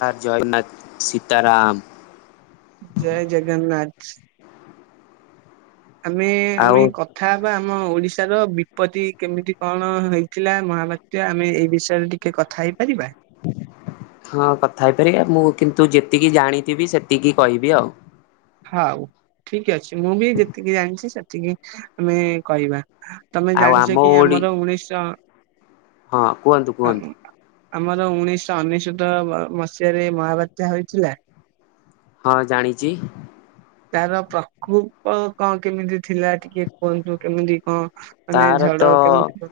ଜୟ ଜଗନ୍ନାଥ ସୀତାରାମ। ଜୟ ଜଗନ୍ନାଥ। ଆମେ-ଆମେ ଆଉ କଥା ହେବା ଆମ ଓଡିଶା ର ବିପତ୍ତି କେମିତି କଣ ହେଇଥିଲା ମହାବାତ୍ୟ ଆମେ ଏଇ ବିଷୟରେ ଟିକେ କଥା ହେଇପାରିବା? ହଁ କଥା ହେଇପାରିବା। ମୁଁ କିନ୍ତୁ ଯେତିକି ଜାଣିଥିବି ସେତିକି କହିବି ଆଉ। ହଉ ଠିକ ଅଛି ମୁଁ ବି ଯେତିକି ଜାଣିଛି ସେତିକି ଆମେ କହିବା। ତମେ ଆଉ ଆମ ଜାଣିଛ କି ଓଡି ଆମର ଉଣେଇଶ ହଁ କୁହନ୍ତୁ-କୁହନ୍ତୁ। ଆମର ଉଣେଇଶ ଅନେଶତ ମସିହାରେ ମହାବାତ୍ୟା ହୋଇଥିଲା। ହଁ ଜାଣିଛି। ତାର ପ୍ରକୋପ କଣ କେମିତି ଥିଲା ଟିକେ କୁହନ୍ତୁ କେମିତି କଣ? ମାନେ ତାର ତ ଝଡ କେମିତି ହଁ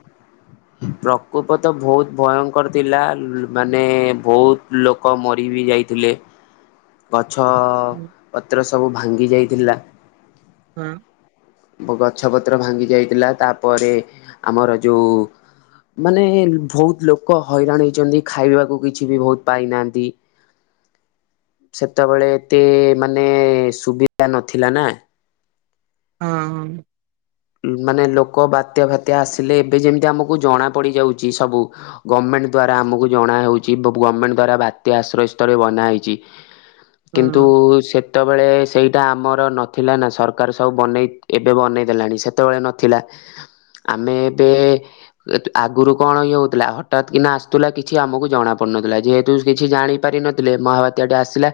ପ୍ରକୋପ ତ ବହୁତ ଭୟ ଙ୍କ ର ଥିଲା ମାନେ ବହୁତ ଲୋକ ମରି ବି ଯାଇଥିଲେ। ପ ଛ ପତ୍ର ସବୁ ଭାଙ୍ଗି ଯାଇଥିଲା। ହୁଁ। ଗଛ ପତ୍ର ଭାଙ୍ଗି ଯାଇଥିଲା ତାପରେ ଆମର ଯୋଉ ମାନେ ବହୁତ ଲୋକ ହଇରାଣ ହେଇଛନ୍ତି ଖାଇବାକୁ କିଛି ବି ବହୁତ ପାଇନାହାନ୍ତି। [unintelligible] ସେତେବେଳେ ଏତେ ମାନେ ସୁବିଧା ନଥିଲା ନା। ହଁ ହଁ। ମାନେ ଲୋକ ବାତ୍ୟା ପାତ୍ୟା ଆସିଲେ ଏବେ ଯେମିତି ଆମକୁ ଜଣା ପଡି ଯାଉଛି ସବୁ ଗମେଣ୍ଟ। ଗଭର୍ଣ୍ଣମେଣ୍ଟ ଦ୍ୱରା ଆମକୁ ଜଣା ହେଉଛି ଗଭର୍ଣ୍ଣମେଣ୍ଟ ଦ୍ୱରା ବାତ୍ୟା ଆ୍ରୟ ସ୍ଳରେ ବନାହଇଛି। କିନ୍ତୁ ହଁ। ସେ ସେତେବେଳେ ସେଇଟା ଆମର ନଥିଲା ନା ସରକାର ସବୁ ବନେଇ ଏବେ ବନେଇ ଦେେଲାଣି ସେ ସେତେବେଳେ ନଥିଲା। ଆମେ ଏବେ ଆଗରୁ କଣ ଇଏ ହଉଥିଲା ହଠାତ୍ କିନା ଆସୁଥିଲା କିଛି ଆମକୁ ଜଣା ପଡୁ ନଥିଲା ଯେହେତୁ କିଛି ଜାଣି ପାରି ନଥିଲେ ମହାବାତ୍ୟାଟେ ଆସିଲା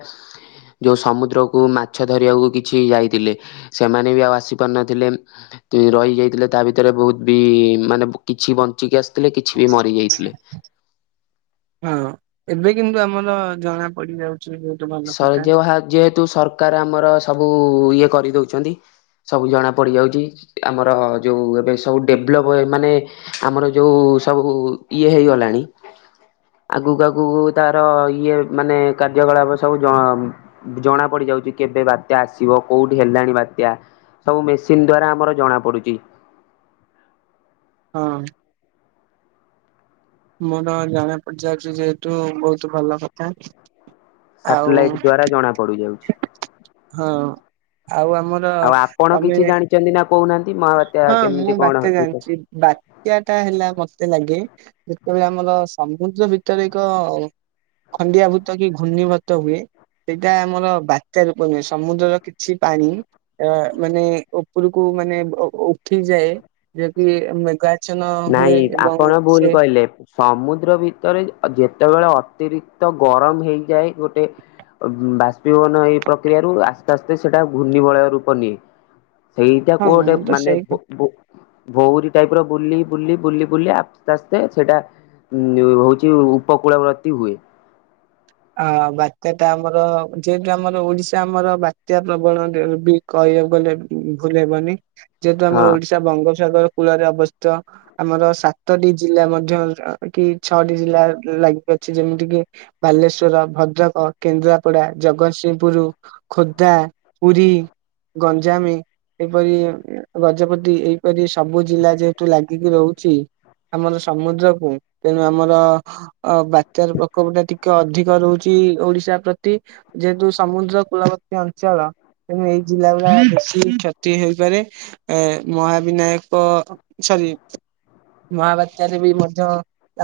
ଯୋଉ ସମୁଦ୍ରକୁୁ ମାଛ ଧରିବାକୁ କିଛି ଯାଇଥିଲେ ସେମାନେ ବି ଆଉ ଆସି ପାରିନଥିଲେ। ରହିଯାଇଥିଲେ ତା ଭିତରେ ବହୁତ ବି ମାନେ କିଛି ବଞ୍ଚିକି ଆସି ଥିଲେ କିଛି ବି ମରି ଯାଇଥିଲେ। ହଁ ଏବେ କିନ୍ତୁ ଆମର ଜଣା ପଡିଯାଉଛି। [unintelligible] ଯେହେତୁ ସରକାର ଆମର ସବୁ ଇଏ କରିଦଉଛନ୍ତି, ସବୁ ଜଣା ପଡି ଯାଉଛି, ଆମର ଯୋଉ ଏବେ ସବୁ ଡେଭଲପ୍ ମାନେ ଆମର ଯୋଉ ସବୁ ଇଏ ହେଇଗଲାଣି ଆଗକୁ ଆଗକୁ ତାର ଇଏ ମାନେ କାର୍ଯ୍ୟକଳାପ ସବୁ ଜଣା ଜଣା ପଡିଯାଉଛି କେବେ ବାତ୍ୟା ଆସିବ କୋଉଠି ହେଲାଣି ବାତ୍ୟା ସବୁ ମେସିନ ଦ୍ଵାରା ଆମର ଜଣା ପଡୁଛି। [unintelligible] ହଁ। ମୋର ଜଣା ପଡି ଯାଉଛି ଯେହେତୁ ବହୁତ ଭଲ କଥା। ଆଉ ସାଟେଲାଇଟ ଦ୍ଵାରା ଜଣା ପଡୁଛି। ଯାଉଛି, ହଁ ଆଉ ଆମର ଆଉ ଆପଣ ତମେ କିଛି ଜାଣିଛନ୍ତି ନା? [inaudible] ମହାବାତ୍ୟା ହଁ କେମିତି ମୁଁ କଣ ବାତ୍ୟା ହେଇଥାଏ? ଜାଣିଛି ବାତ୍ୟାଟା ହେଲା ମତେ ଲାଗେ ଯେତେବେଳେ ଆମର ସମୁଦ୍ର ଭିତରେ ଏକ ଖଣ୍ଡିଆଭୂତ କି ଘୂର୍ଣିଭୂତ ହୁଏ। ସେଇଟା ଆମର ବାତ୍ୟା ରୂପ ନୁହେଁ ସମୁଦ୍ରର କିଛି ପାଣି ମାନେ ଉପରକୁ ମାନେ ଉଁ ଉଠିଯାଏ ଯେ କିି ମେଗା ନାଇଁ ଆପଣ ଭୁଲ କହିଲେ ସମୁଦ୍ର ଭିତରେ ଯେ ଯେତ୍ ଯେତେବେଳେ ଅତିରିକ୍ତ ଗରମ ହେଇଯାଏ ଗୋଟେ ବାଷ୍ପୀଭବନ ଏଇ ପ୍ରକ୍ରିୟାରୁ ଆସ୍ତେ ଆସ୍ତେ ସେଇଟା ଘୂର୍ଣ୍ଣିବଳୟ ରୂପ ନିଏ। ସେଇଟାକୁ ହଁ ଗୋଟେ ମୁଁ ତ ମାନେ ସେଇ ଭ ଭ ଭ ଭଉଁରୀ ଟାଇପର ବୁଲି ବୁଲି ବୁଲି ବୁଲି ଆସ୍ତେ ଆସ୍ତେ ସେଇଟା ଉଁ-ଉଁ ହଉଛି ଉପକୂଳବ୍ରତ୍ତି ହୁଏ। [unintelligible] ଆ ବାତ୍ୟାଟା ଆମର ଯେହେତୁ ଆମର ଓଡିଶା ଆମର ବାତ୍ୟାପ୍ରବଣ [inaudible] ବି କହେ କହିବାକୁ ଗଲେ ଭୁଲ ହେବନି ଯେହେତୁ ହଁ ଆମର ଓଡିଶା ବଙ୍ଗୋପସାଗର କୂଳରେ ଅବସ୍ଥିତ ଆମର ସାତଟି ଜିଲ୍ଲା ମଧ୍ୟ କି ଛଅଟି ଜିଲ୍ଲା ଲାଗିବ ଅଛି ଯେମିତିକିି ବାଲେଶ୍ ର ଭଦ୍ରକ, କେନ୍ଦ୍ରାପଡା, ଜଗତସିଂହପୁର, ଖୋର୍ଦ୍ଧା, ପୁରୀ। ଗଞ୍ଜାମେ ଏପରି ଗଜପତି ଏଇପରି ସବୁ ଜିଲ୍ଲା ଯେହେତୁ ଲାଗିକି ରହୁଛି। ଆମର ସମୁଦ୍ରକୁ ତେଣୁ ଆମର ଅ ବାତ୍ୟାର ପ୍ରକୋପଟା ଟିକେ ଅଧିକ୍ ରହୁଛି ଓଡିଶା ପ୍ରତି ଯେହେତୁ ସମୁଦ୍ର କୁଳବର୍ତ୍ତୀ ଅଞ୍ଚଳ। ତେଣୁ ଏଇ ଜିଲ୍ଲାଗୁଡା ବେଶୀ କ୍ଷତି ହେଇପାରେ ଏ ମହାବିନାୟକ ଛ [inaudible] ମହାବାତ୍ୟାରେ ବି ମଧ୍ୟ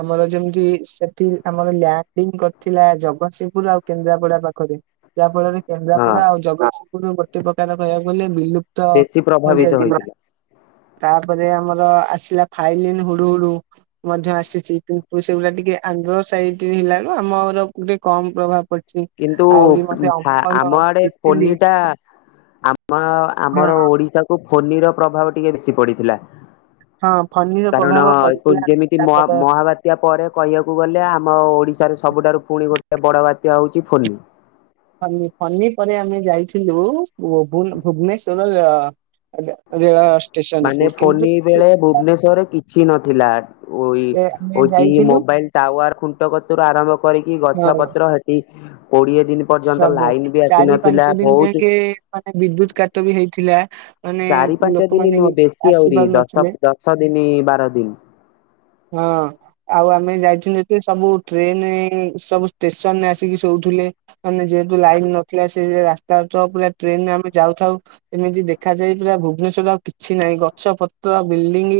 ଆମର ଯେମିତି ସେଠି ଆମର ଲ୍ୟାଣ୍ଡିଙ୍ଗ୍ କରି ଥିଲା ଜଗତସିଂହପୁର ଆଉ କେନ୍ଦ୍ରାପଡା ପାଖରେ ଯାହା ଫଳରେ ହଁ କେନ୍ଦ୍ରାପଡା ଆଉ ଜଗତସିଂହପୁର ଗୋଟେ ପ୍ରକାର [inaudible] କହିବାକୁ ଗଲେ ବିିଲୁପ୍ତ ବେଶୀ ପ୍ରଭାବିତ ହୋଇଥିଲା। ତାପରେ ଆମର ଆସିଲା ଫାଇଲିନ୍, ହୁଡୁହୁଡୁ ମଧ୍ୟ ଆସିଛି କିନ୍ତୁ ସେଗୁଡା ଟିକେ ଆନ୍ଧ୍ର ସାଇଟ୍ ହେଲା [inaudible] ଆମରକୁ ଟିକେ କମ୍ ପ୍ରଭାବ୍। କିନ୍ତୁ ଆ ଆମ ଆଡେ ତିତିଲି ଫୋନିଟା ଆମ ଆମର ଓଡିଶାକୁ ଫୋନିର ପ୍ରଭାବ ଟିକେ ବେଶୀ ପଡିଥିଲା। ହଁ ଫ କାରଣ ଯେ ଯେମିତି ମହା ମହାବାତ୍ୟା ପରେ କହିବାକୁ ଗଲେ ଆମ ଓଡିଶାରେ ସବୁଠାରୁ ପୁଣି ଗୋଟେ ବଡ ବାତ୍ୟା ହଉଛି ଫୋନି। ଫ ଫନି ପରେ ଆମେ ଯାଇଥିଲୁ ଭୁବନେଶ୍ଵର ଅ ମାନେ ଫନି ବେଳେ ଭୁବନେଶ୍ଵରରେ କିଛି ନଥିଲା। ଉଇ ଏ ଆମେ ହଉଛି ଯାଇଥିଲୁ ମୋବାଇଲ ଟାୱାର ଖୁଣ୍ଟ କତରୁ ଆରମ୍ଭ କରିକି ହଁ ଗଛ ପତ୍ର ହେଠିକ ସବୁ ଚାରି ଆସିନଥିଲା ପାଞ୍ଚ ଦିନ ବହୁତ ଯାାଇକେ ମାନେ ବିଦ୍ୟୁତ କାଟ ବି ହେଇଥିଲା। ମାନେ ଚାରି ପାଞ୍ଚ ଦିନ ଲୋକମାନେ ନୁହଁ ବେଶୀ ଆସି ଆହୁରି ଦଶ ପାରୁନଥିଲେ ଦଶ ଦିନ ବାର ଦିନ। ହଁ ଆଉ ଆମେ ଯାଇ ଯେ ସବୁ ଟ୍ରେନ ସବୁ ଷ୍ଟେସନରେ ଆସିକି ଶୋଉଥିଲେ। ମାନେ ଯେହେତୁ ଲାଇନ ନଥିଲା ସେ ରାସ୍ତା ତ ପୁରା ଟ୍ରେନରେ ଆମେ ଯାଉଥାଉ ଏମିତି ଦେଖାଯାଇ ପୁରା ଭୁବନେଶ୍୍ୱର ଆଉ କିଛି ନାହିଁ ଗଛ ପତ୍ର ବିଲଡିଂ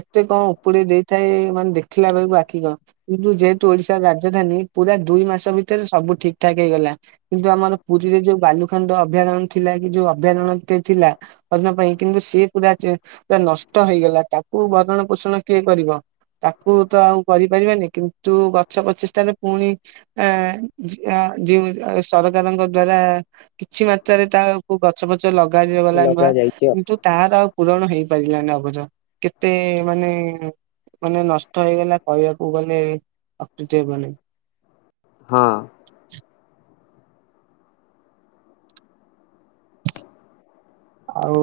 ଏତେ କଣ ଉପଡି ଦେଇଥାଏ ମାନେ ଦେଖ ିଲଥିଲା ବେଳକୁ ଆଖି କ କିନ୍ତୁ ଯେହେତୁ ଓଡିଶାର ରାଜଧାନୀ ପୁରା ଦୁଇ ମାସ ଭିତରେ ସବୁ ଠିକଠାକ ହେଇଗଲା କିନ୍ତୁ ଆମର ପୁରୀରେ ଯୋଉ ବାଲୁ ଖଣ୍ଡ ଅଭୟାରଣ୍ୟ ଥିଲା କି ଯୋଉ ଅଭୟାରଣ୍ୟ ଥିଲା ଅ ପାଇଁ କିନ୍ତୁ ସିଏ ପୁରା ପୁରା ନଷ୍ଟ ହେଇଗଲା ତାକୁ ବରଣ ପୋଷଣ କିଏ କରିବ। ତାକୁ ତ ଆଉ କରିପାରିବାନି କିନ୍ତୁ ଗଛ ପ୍ରଚେଷ୍ଟାରେ ପୁଣି ଆ ଯଉ ସରକାରଙ୍କ ଦ୍ଵାରା କିଛି ମାତ୍ରାରେ ତାକୁ ଗଛ ପଛ ଲଗା ଦିଆଗଲା ନୂଆ ଲଗା ଯାଇଛି ଆଉ କିନ୍ତୁ ତହାର ଆଉ ପୂରଣ ହେଇ ପାଇିଲାନ ଅବଧ କେତେ ମାନେ ମାନେ ନଷ୍ଟ ହେଇଗଲା କହିବାକୁ ଗଲେ ଅକୃତି ହେବନାହିଁ। ହଁ। ଆଉ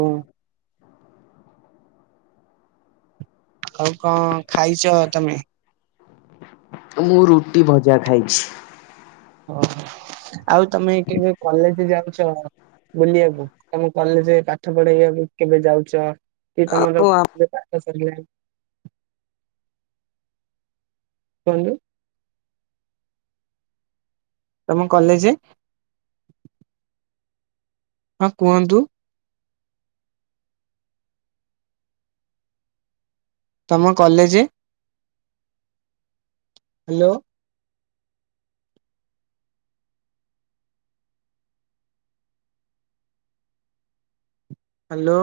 ଆଉ କଣ ଖାଇଛ ତମେ? ମୁଁ ରୁଟି ଭଜା ଖାଇଛି। ଓୋ ଆଉ ତମେ କେବେ କଲେଜ ଯାଉଛ? ବୁଲିବାକୁ ତମ କଲେଜରେ ପାଠ ପଢେଇବାକୁ କେବେ ଯାଉଛ। କି ତମର ଓ କୁହନ୍ତୁ। ତମ କଲେଜ ହଁ କୁହନ୍ତୁ। ତମ କଲେଜ ହ୍ୟାଲୋ। ହ୍ୟାଲୋ।